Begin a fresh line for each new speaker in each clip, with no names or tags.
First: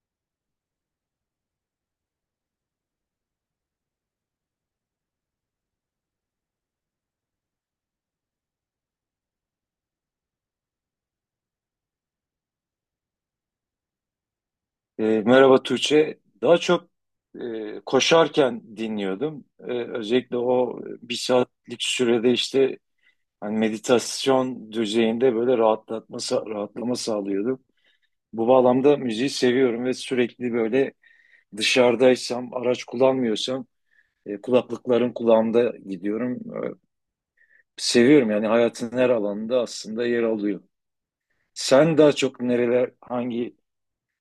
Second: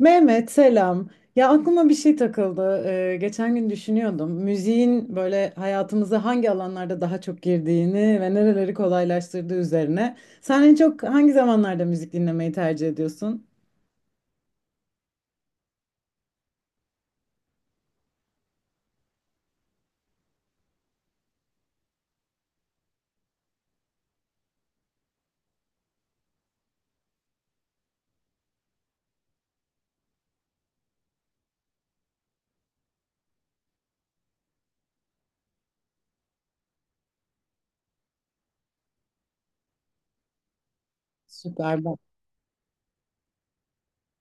Mehmet selam. Ya aklıma bir şey takıldı. Geçen gün düşünüyordum. Müziğin böyle hayatımıza hangi alanlarda daha çok girdiğini ve nereleri kolaylaştırdığı üzerine. Sen en çok hangi zamanlarda müzik dinlemeyi tercih ediyorsun?
Merhaba Tuğçe. Daha çok koşarken dinliyordum. Özellikle o bir saatlik sürede meditasyon düzeyinde böyle rahatlama sağlıyordu. Bu bağlamda müziği seviyorum ve sürekli böyle dışarıdaysam, araç kullanmıyorsam kulaklıkların kulağımda gidiyorum. Seviyorum yani hayatın her alanında aslında yer alıyor.
Süper.
Sen daha çok hangi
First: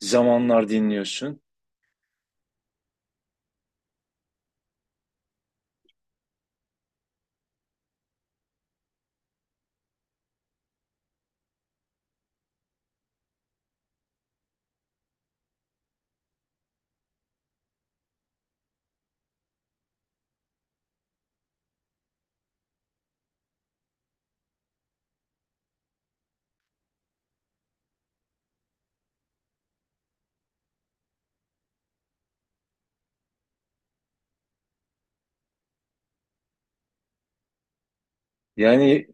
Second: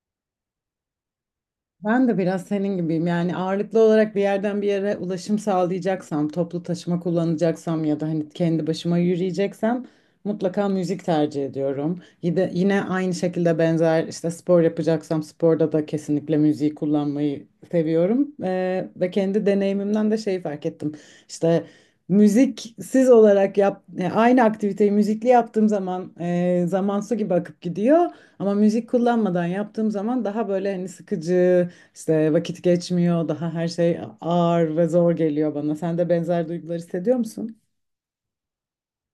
zamanlar dinliyorsun?
Ben de biraz senin gibiyim. Yani ağırlıklı olarak bir yerden bir yere ulaşım sağlayacaksam, toplu taşıma kullanacaksam ya da hani kendi başıma yürüyeceksem mutlaka müzik tercih ediyorum. Yine aynı şekilde benzer işte spor yapacaksam sporda da kesinlikle müziği kullanmayı seviyorum. Ve kendi deneyimimden de şeyi fark ettim. İşte yani aynı aktiviteyi müzikli yaptığım zaman zaman su gibi akıp gidiyor. Ama müzik kullanmadan yaptığım zaman daha böyle hani sıkıcı, işte vakit geçmiyor, daha her şey ağır ve zor geliyor bana. Sen de benzer duygular hissediyor musun?
Yani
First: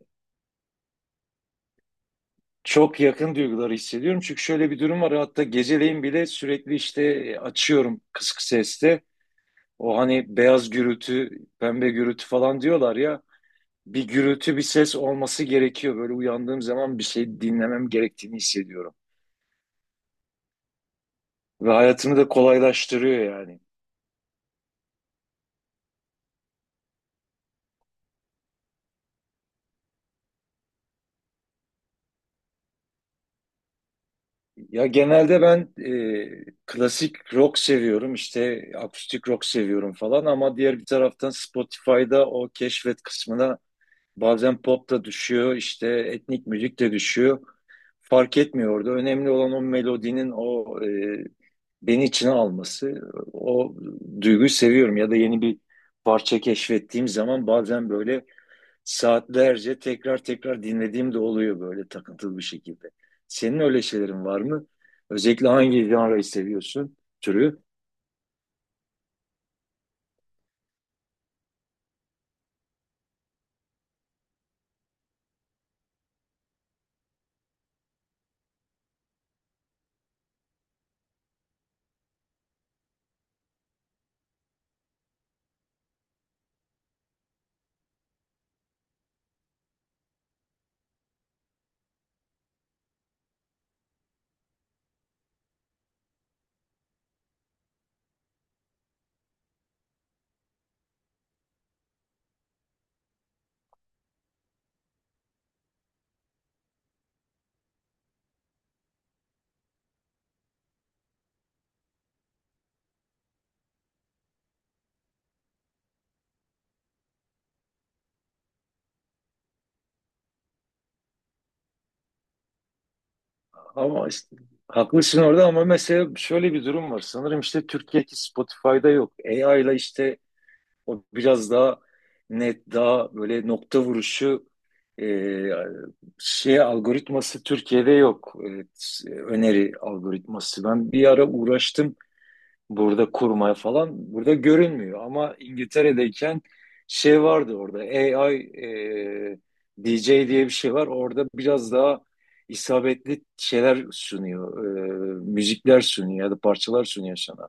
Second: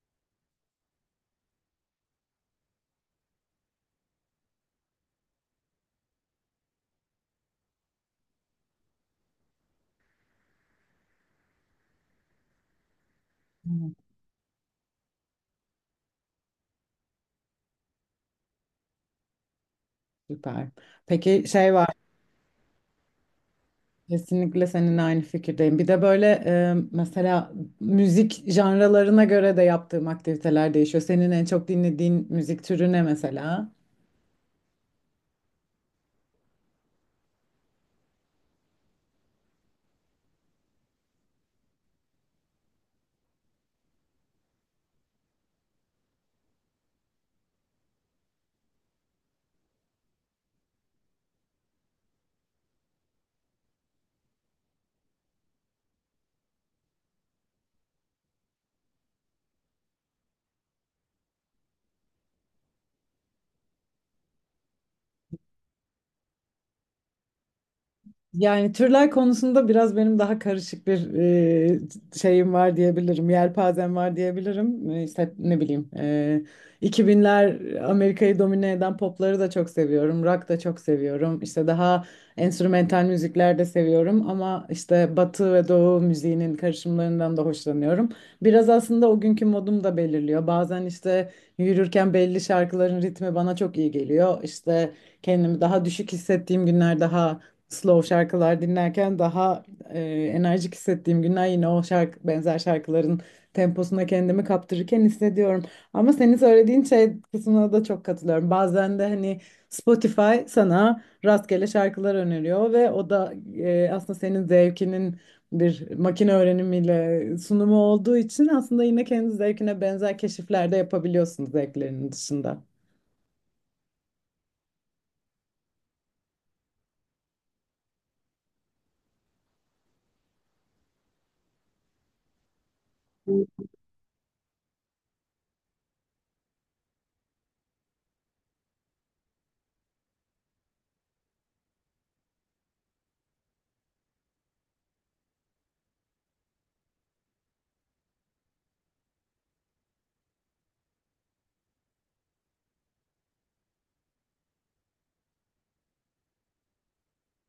çok yakın duyguları hissediyorum. Çünkü şöyle bir durum var. Hatta geceleyin bile sürekli açıyorum kısık seste. O hani beyaz gürültü, pembe gürültü falan diyorlar ya.
Hı.
Bir gürültü, bir ses olması gerekiyor. Böyle uyandığım zaman bir şey dinlemem gerektiğini hissediyorum.
Süper. Peki
Ve
şey var,
hayatımı da kolaylaştırıyor yani.
kesinlikle seninle aynı fikirdeyim. Bir de böyle mesela müzik janralarına göre de yaptığım aktiviteler değişiyor. Senin en çok dinlediğin müzik türü ne mesela?
Ya genelde ben klasik rock seviyorum, işte akustik rock seviyorum falan ama diğer bir taraftan Spotify'da o keşfet kısmına bazen pop da düşüyor, işte etnik müzik de düşüyor. Fark etmiyordu. Önemli olan o melodinin beni içine alması. O duyguyu seviyorum. Ya da yeni bir parça keşfettiğim zaman bazen böyle saatlerce tekrar tekrar dinlediğim de oluyor böyle takıntılı bir şekilde. Senin öyle şeylerin var mı? Özellikle hangi janrayı seviyorsun, türü?
Yani türler konusunda biraz benim daha karışık bir şeyim var diyebilirim. Yelpazem var diyebilirim. İşte ne bileyim. 2000'ler Amerika'yı domine eden popları da çok seviyorum. Rock da çok seviyorum. İşte daha enstrümental müzikler de seviyorum. Ama işte Batı ve Doğu müziğinin karışımlarından da hoşlanıyorum. Biraz aslında o günkü modum da belirliyor. Bazen işte yürürken belli şarkıların ritmi bana çok iyi geliyor. İşte kendimi daha düşük hissettiğim günler daha slow şarkılar dinlerken daha e, enerjik hissettiğim günler yine o benzer şarkıların temposuna kendimi kaptırırken hissediyorum. Ama senin söylediğin şey kısmına da çok katılıyorum. Bazen de hani Spotify sana rastgele şarkılar öneriyor ve o da aslında senin zevkinin bir makine öğrenimiyle sunumu olduğu için aslında yine kendi zevkine benzer keşifler de yapabiliyorsun zevklerinin dışında.
Ama işte, haklısın orada ama mesela şöyle bir durum var. Sanırım işte Türkiye'deki Spotify'da yok. AI ile işte o biraz daha net, daha böyle nokta vuruşu e, algoritması Türkiye'de yok. Evet, öneri algoritması. Ben bir ara uğraştım burada kurmaya falan. Burada görünmüyor ama İngiltere'deyken şey vardı orada. AI DJ diye bir şey var. Orada biraz daha isabetli şeyler sunuyor. Müzikler sunuyor ya da parçalar sunuyor sana.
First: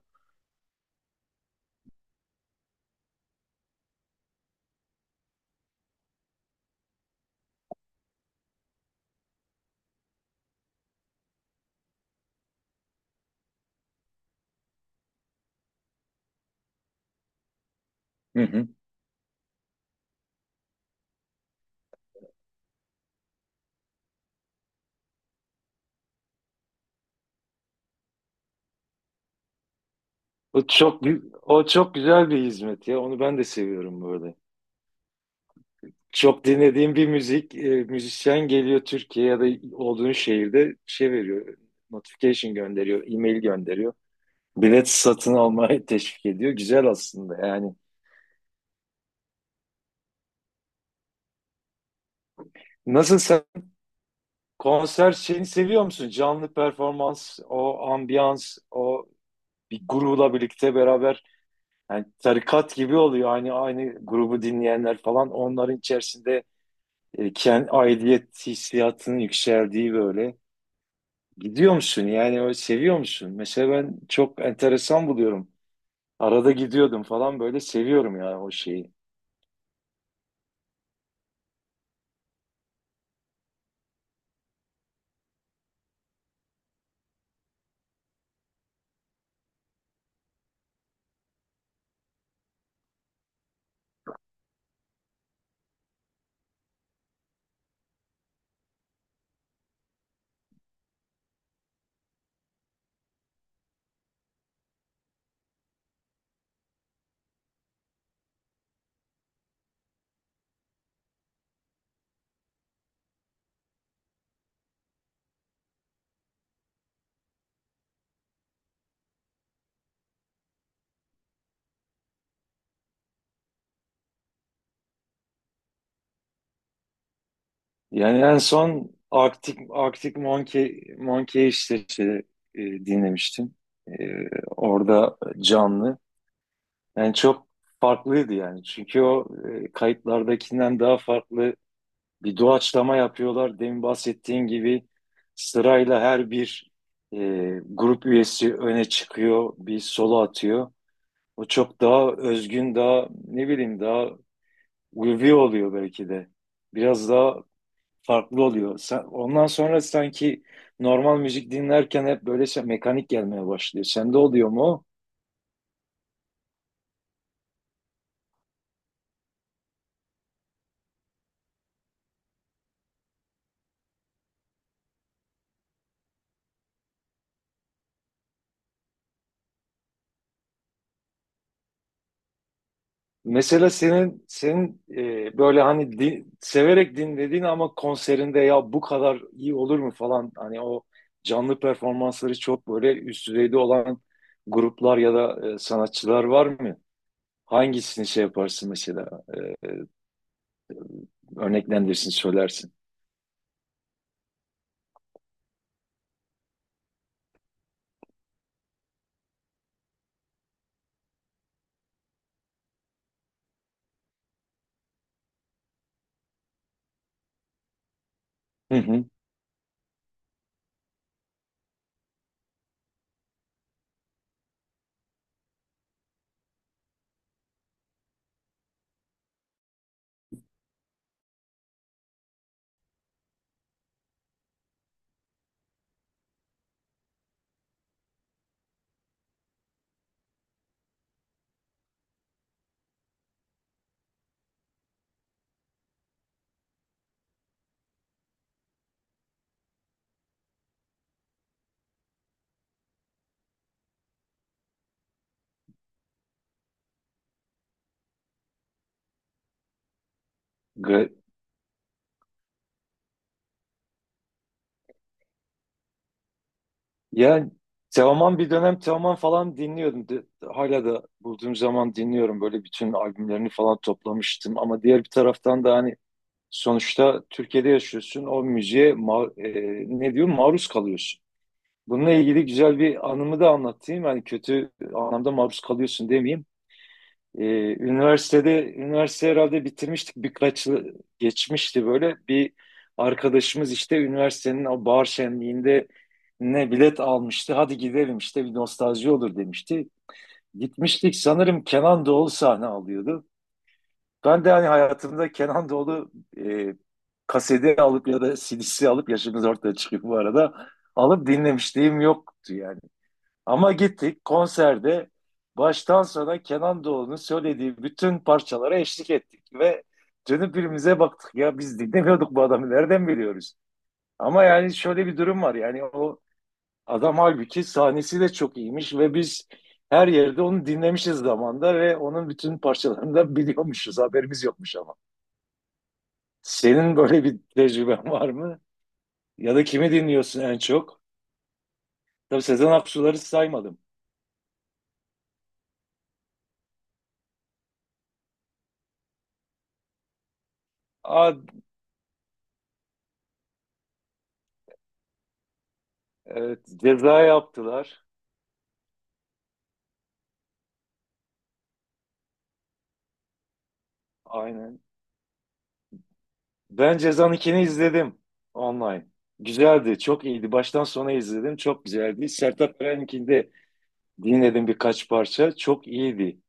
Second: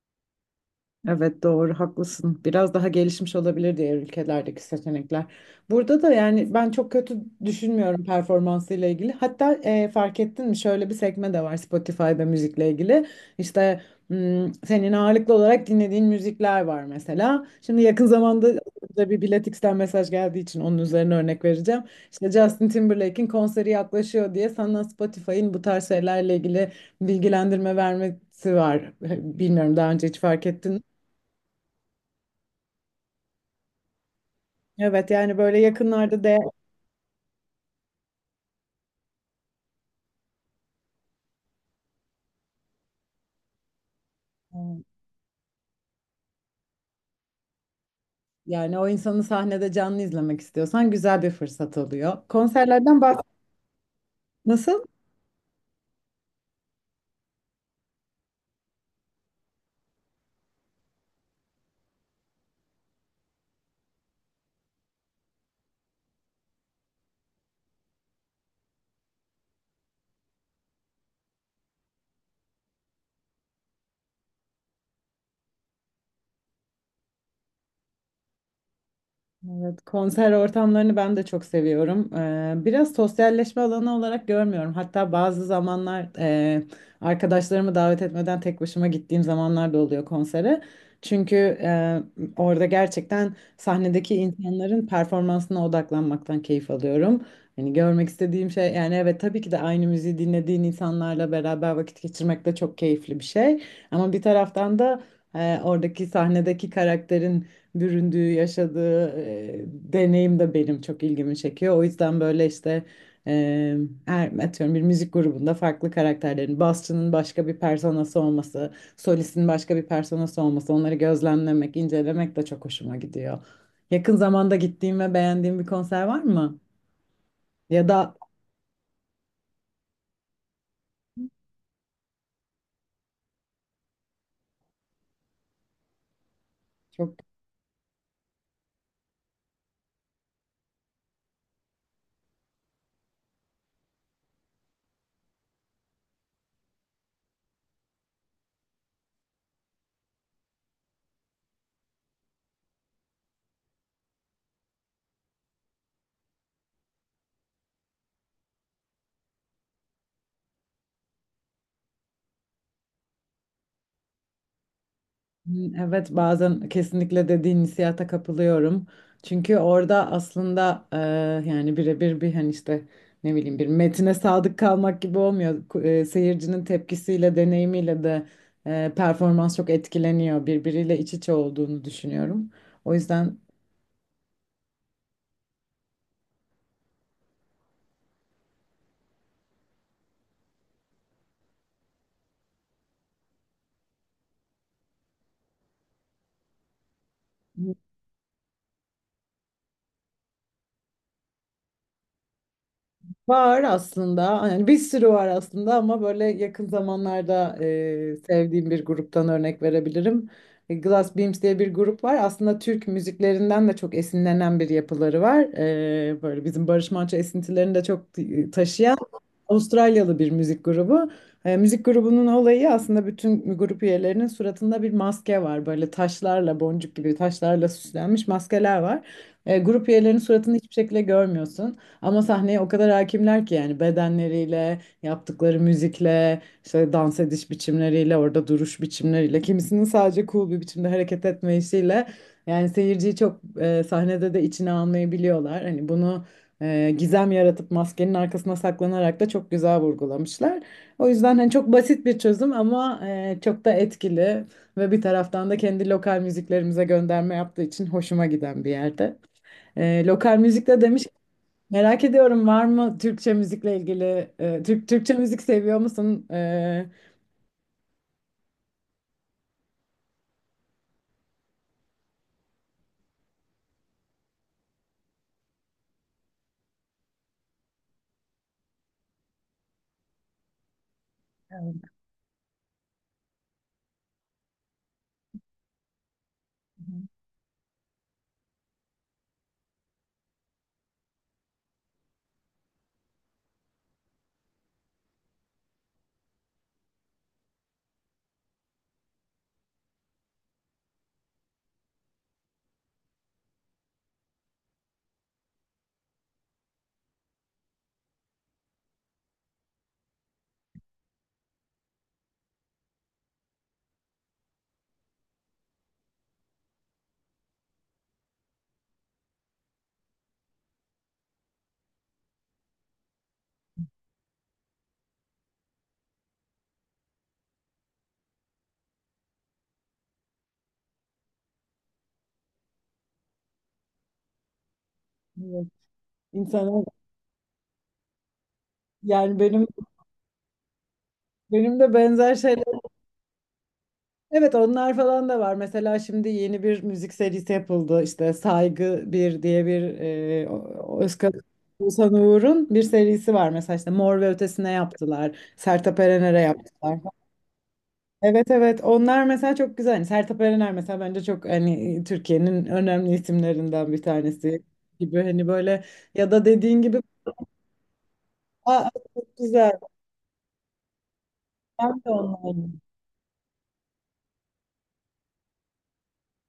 Evet doğru haklısın. Biraz daha gelişmiş olabilir diğer ülkelerdeki seçenekler. Burada da yani ben çok kötü düşünmüyorum performansıyla ilgili. Hatta fark ettin mi şöyle bir sekme de var Spotify'da müzikle ilgili. İşte senin ağırlıklı olarak dinlediğin müzikler var mesela. Şimdi yakın
Hı
zamanda
hı.
da bir Biletix'ten mesaj geldiği için onun üzerine örnek vereceğim. İşte Justin Timberlake'in konseri yaklaşıyor diye sana Spotify'ın bu tarz şeylerle ilgili bilgilendirme vermesi var. Bilmiyorum daha önce hiç fark
O
ettin mi?
çok gü- o çok güzel bir hizmet ya. Onu ben de seviyorum böyle.
Evet yani böyle yakınlarda da
Çok dinlediğim bir müzisyen geliyor Türkiye ya da olduğun şehirde şey veriyor. Notification gönderiyor, e-mail gönderiyor. Bilet satın almaya teşvik ediyor. Güzel aslında yani.
yani o insanı sahnede canlı izlemek istiyorsan güzel bir fırsat oluyor. Konserlerden bahs
Nasıl sen
Nasıl?
konser şeyini seviyor musun? Canlı performans, o ambiyans, o bir grupla birlikte beraber yani tarikat gibi oluyor. Aynı grubu dinleyenler falan onların içerisinde kendi aidiyet hissiyatının yükseldiği böyle. Gidiyor musun yani o seviyor musun? Mesela ben çok enteresan buluyorum. Arada gidiyordum falan böyle seviyorum ya o şeyi.
Evet, konser ortamlarını ben de çok seviyorum. Biraz sosyalleşme alanı olarak görmüyorum. Hatta bazı zamanlar arkadaşlarımı davet etmeden tek başıma gittiğim zamanlar da oluyor konsere. Çünkü e, orada gerçekten sahnedeki insanların performansına odaklanmaktan keyif alıyorum. Hani görmek istediğim şey yani evet tabii ki de aynı müziği dinlediğin insanlarla beraber vakit geçirmek de çok keyifli bir şey. Ama bir taraftan da oradaki sahnedeki karakterin büründüğü, yaşadığı deneyim de benim çok ilgimi çekiyor. O yüzden böyle işte e, her, atıyorum bir müzik grubunda farklı karakterlerin, basçının başka bir personası olması, solistin başka bir personası olması, onları gözlemlemek, incelemek de çok hoşuma gidiyor. Yakın zamanda gittiğim ve beğendiğim bir konser var mı? Ya da
Yani en son Arctic Monkey dinlemiştim. E, Orada canlı. Yani
çok
çok farklıydı yani. Çünkü kayıtlardakinden daha farklı bir doğaçlama yapıyorlar. Demin bahsettiğin gibi sırayla e, grup üyesi öne çıkıyor, bir solo atıyor. O çok daha özgün, daha ne bileyim daha ulvi oluyor belki de. Biraz daha farklı oluyor. Ondan sonra sanki normal müzik dinlerken hep böyle mekanik gelmeye başlıyor. Sende oluyor mu?
Evet bazen kesinlikle dediğin hissiyata kapılıyorum. Çünkü orada aslında yani birebir bir hani işte ne bileyim bir metine sadık kalmak gibi olmuyor. Seyircinin tepkisiyle, deneyimiyle de performans çok etkileniyor. Birbiriyle iç içe olduğunu düşünüyorum. O yüzden
Mesela senin böyle severek dinlediğin ama konserinde ya bu kadar iyi olur mu falan hani o canlı performansları çok böyle üst düzeyde olan gruplar ya da sanatçılar var mı? Hangisini şey yaparsın mesela? Örneklendirsin, söylersin.
Var aslında. Yani bir sürü var aslında ama böyle yakın zamanlarda sevdiğim bir gruptan örnek verebilirim. Glass Beams diye bir grup var. Aslında Türk müziklerinden de çok esinlenen bir yapıları var. Böyle bizim Barış Manço esintilerini de çok
Hı
taşıyan
hı.
Avustralyalı bir müzik grubu. Müzik grubunun olayı aslında bütün grup üyelerinin suratında bir maske var. Böyle taşlarla, boncuk gibi taşlarla süslenmiş maskeler var. Grup üyelerinin suratını hiçbir şekilde görmüyorsun. Ama sahneye o kadar hakimler ki yani bedenleriyle, yaptıkları müzikle, işte dans ediş biçimleriyle, orada duruş biçimleriyle, kimisinin sadece cool bir biçimde hareket etmesiyle yani seyirciyi çok sahnede de içine almayı biliyorlar. Hani bunu gizem yaratıp maskenin arkasına saklanarak da çok güzel vurgulamışlar. O yüzden hani çok basit bir çözüm ama çok da etkili ve bir taraftan da kendi lokal müziklerimize gönderme yaptığı için hoşuma giden bir yerde. Lokal müzikte demiş.
Ga-
Merak ediyorum var mı Türkçe müzikle ilgili Türkçe müzik seviyor musun?
Yani Teoman bir dönem Teoman falan dinliyordum. Hala da bulduğum zaman dinliyorum. Böyle bütün albümlerini falan toplamıştım. Ama diğer bir taraftan da hani sonuçta Türkiye'de yaşıyorsun, o müziğe ne diyor maruz kalıyorsun.
Evet.
Bununla ilgili güzel bir anımı da anlatayım. Yani kötü anlamda maruz kalıyorsun demeyeyim. E, üniversitede, üniversite herhalde bitirmiştik birkaç yıl geçmişti böyle. Bir arkadaşımız işte üniversitenin o bahar şenliğinde ne bilet almıştı. Hadi gidelim işte bir nostalji olur demişti. Gitmiştik sanırım Kenan Doğulu sahne alıyordu. Ben de hani hayatımda Kenan Doğulu e, kaseti alıp ya da CD'si alıp yaşımız ortaya çıkıyor bu arada. Alıp dinlemişliğim yoktu yani. Ama gittik konserde baştan sona Kenan Doğulu'nun söylediği bütün parçalara eşlik ettik ve dönüp birbirimize baktık ya biz dinlemiyorduk bu adamı nereden biliyoruz? Ama yani şöyle bir durum var yani o adam halbuki sahnesi de çok iyiymiş ve biz her yerde onu dinlemişiz zamanda ve onun bütün parçalarını da biliyormuşuz haberimiz yokmuş ama.
Evet, insana
Senin böyle bir tecrüben var mı?
yani
Ya da kimi dinliyorsun en çok?
benim de benzer
Tabii
şeyler.
Sezen Aksu'ları saymadım.
Evet onlar falan da var. Mesela şimdi yeni bir müzik serisi yapıldı. İşte Saygı bir diye bir
Aa,
Oğuzhan Uğur'un bir serisi var. Mesela işte Mor ve Ötesi'ne yaptılar. Sertab Erener'e
evet,
yaptılar.
Ceza yaptılar.
Evet evet onlar mesela çok güzel. Hani Sertab Erener mesela bence çok hani Türkiye'nin önemli isimlerinden bir tanesi
Aynen.
gibi hani böyle ya da dediğin
Ben
gibi.
Ceza'nın ikini izledim
Aa,
online.
çok güzel.
Güzeldi, çok iyiydi. Baştan sona izledim, çok
Ben de
güzeldi.
onlarla
Sertab Erenkini de dinledim birkaç parça. Çok iyiydi.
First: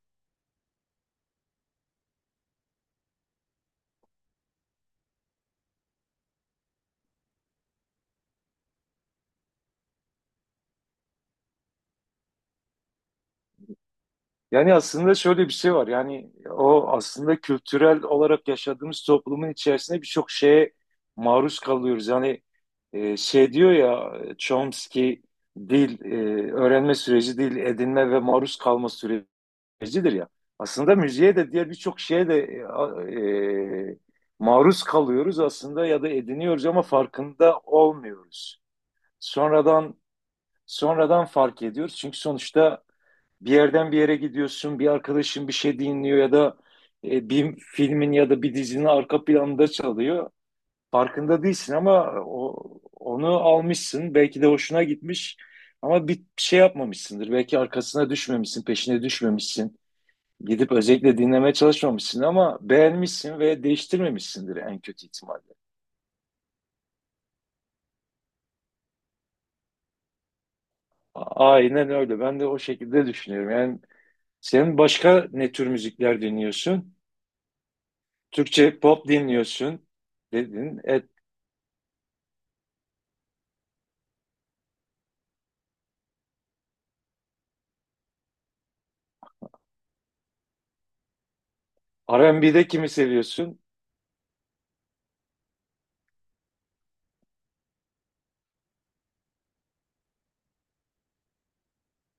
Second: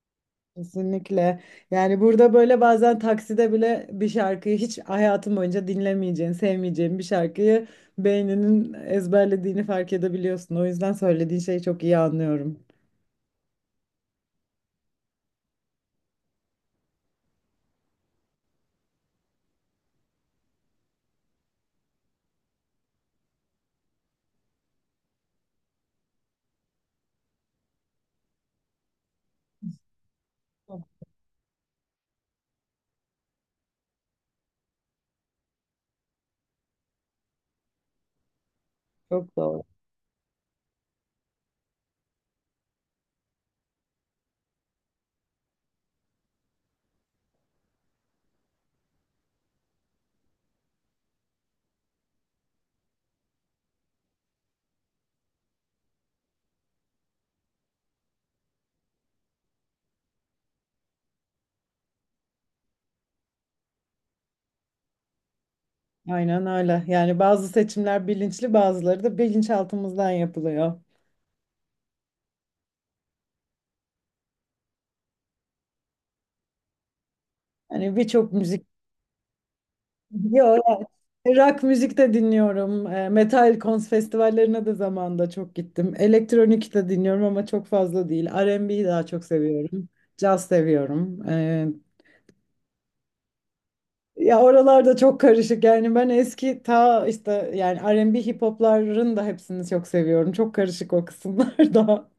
kesinlikle. Yani burada böyle bazen takside bile bir şarkıyı hiç hayatım boyunca dinlemeyeceğin, sevmeyeceğin bir şarkıyı beyninin ezberlediğini fark edebiliyorsun. O yüzden söylediğin şeyi çok iyi anlıyorum.
Yani aslında şöyle bir şey var. Yani o aslında kültürel olarak yaşadığımız toplumun içerisinde birçok şeye maruz kalıyoruz. Yani e, şey diyor ya Chomsky dil öğrenme süreci değil edinme ve maruz kalma sürecidir ya.
Çok
Aslında müziğe de diğer birçok şeye de maruz kalıyoruz aslında ya da ediniyoruz ama farkında olmuyoruz.
çok doğru.
Sonradan sonradan fark ediyoruz. Çünkü sonuçta bir yerden bir yere gidiyorsun, bir arkadaşın bir şey dinliyor ya da bir filmin ya da bir dizinin arka planında çalıyor. Farkında değilsin ama onu almışsın. Belki de hoşuna gitmiş ama bir şey yapmamışsındır. Belki arkasına düşmemişsin, peşine düşmemişsin. Gidip özellikle dinlemeye çalışmamışsın ama beğenmişsin ve değiştirmemişsindir en kötü ihtimalle.
Aynen öyle. Yani bazı seçimler bilinçli, bazıları da bilinçaltımızdan yapılıyor.
Aynen öyle. Ben de o şekilde düşünüyorum. Yani sen başka ne tür müzikler dinliyorsun?
Hani birçok müzik
Türkçe pop dinliyorsun
Yo,
dedin.
yani rock müzik de dinliyorum. Metal kons festivallerine de zamanında çok gittim. Elektronik de dinliyorum ama çok fazla değil. R&B'yi daha çok seviyorum. Caz seviyorum.
R&B'de kimi seviyorsun?
Ya oralarda çok karışık. Yani ben eski ta işte yani R&B hip hopların da hepsini çok seviyorum. Çok karışık o kısımlar daha.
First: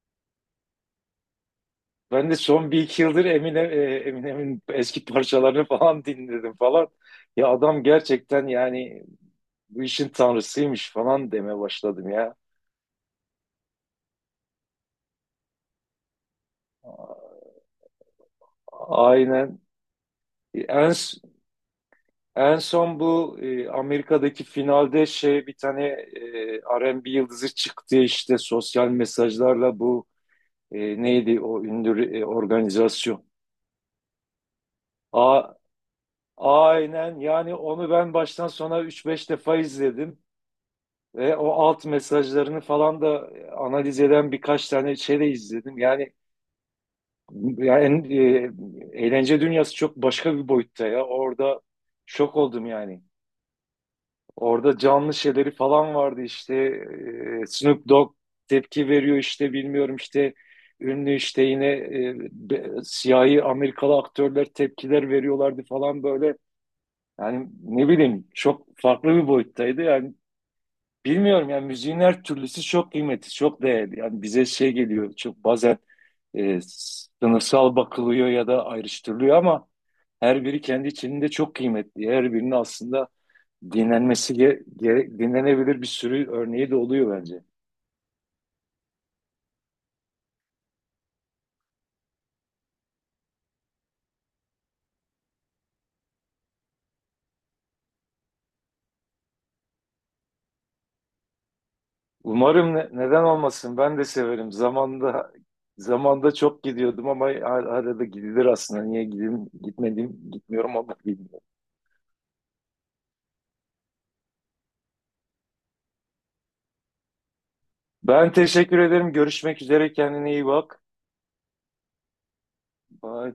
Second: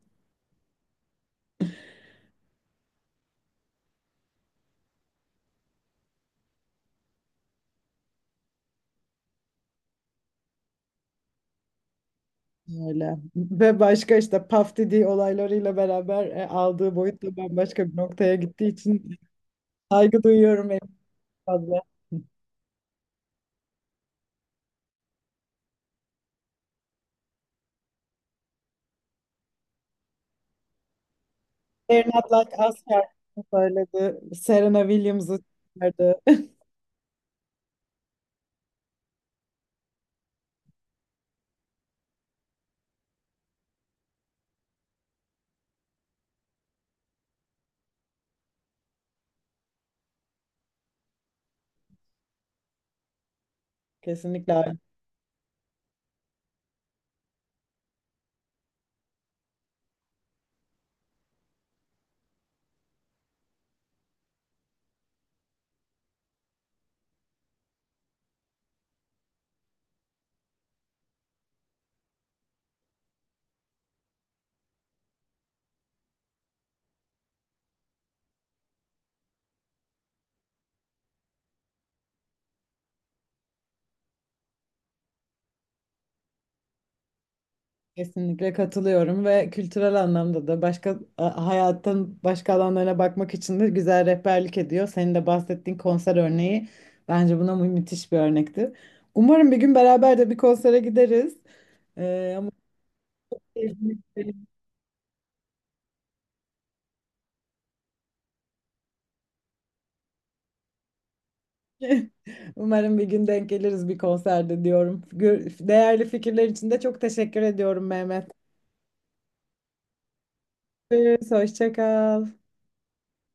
Ben de son bir iki yıldır Eminem'in eski parçalarını falan dinledim falan. Ya adam gerçekten yani bu işin tanrısıymış falan deme başladım ya.
Öyle. Ve başka işte Puff Daddy olaylarıyla beraber aldığı boyut da bambaşka bir noktaya gittiği için
Aynen.
saygı duyuyorum en
En,
fazla.
En son bu Amerika'daki finalde R&B yıldızı çıktı işte sosyal mesajlarla neydi o ünlü
Bernard Lac
organizasyon.
söyledi. Serena Williams'ı
A,
çıkardı.
Aynen yani onu ben baştan sona üç beş defa izledim ve o alt mesajlarını falan da analiz eden birkaç tane şey de izledim. Yani, eğlence dünyası çok başka bir boyutta ya. Orada şok oldum yani.
Kesinlikle öyle.
Orada canlı şeyleri falan vardı işte Snoop Dogg tepki veriyor işte bilmiyorum işte ünlü işte yine siyahi Amerikalı aktörler tepkiler veriyorlardı falan böyle. Yani ne bileyim çok farklı bir boyuttaydı. Yani bilmiyorum yani müziğin her türlüsü çok kıymetli, çok değerli. Yani bize şey geliyor çok bazen e, sınıfsal bakılıyor ya da ayrıştırılıyor ama her biri kendi içinde çok kıymetli. Her birinin aslında dinlenebilir bir sürü örneği de oluyor bence.
Kesinlikle katılıyorum ve kültürel anlamda da başka hayatın başka alanlarına bakmak için de güzel rehberlik ediyor. Senin de bahsettiğin konser örneği bence buna müthiş bir örnekti. Umarım bir gün beraber de bir konsere gideriz. Ama
Umarım neden olmasın ben de severim. Zamanda çok gidiyordum ama arada gidilir aslında. Gitmiyorum ama bilmiyorum.
umarım bir gün denk geliriz bir konserde diyorum. Değerli fikirler için de çok teşekkür ediyorum Mehmet.
Ben teşekkür ederim. Görüşmek üzere. Kendine iyi bak.
Görüşürüz, hoşça kal.
Bye.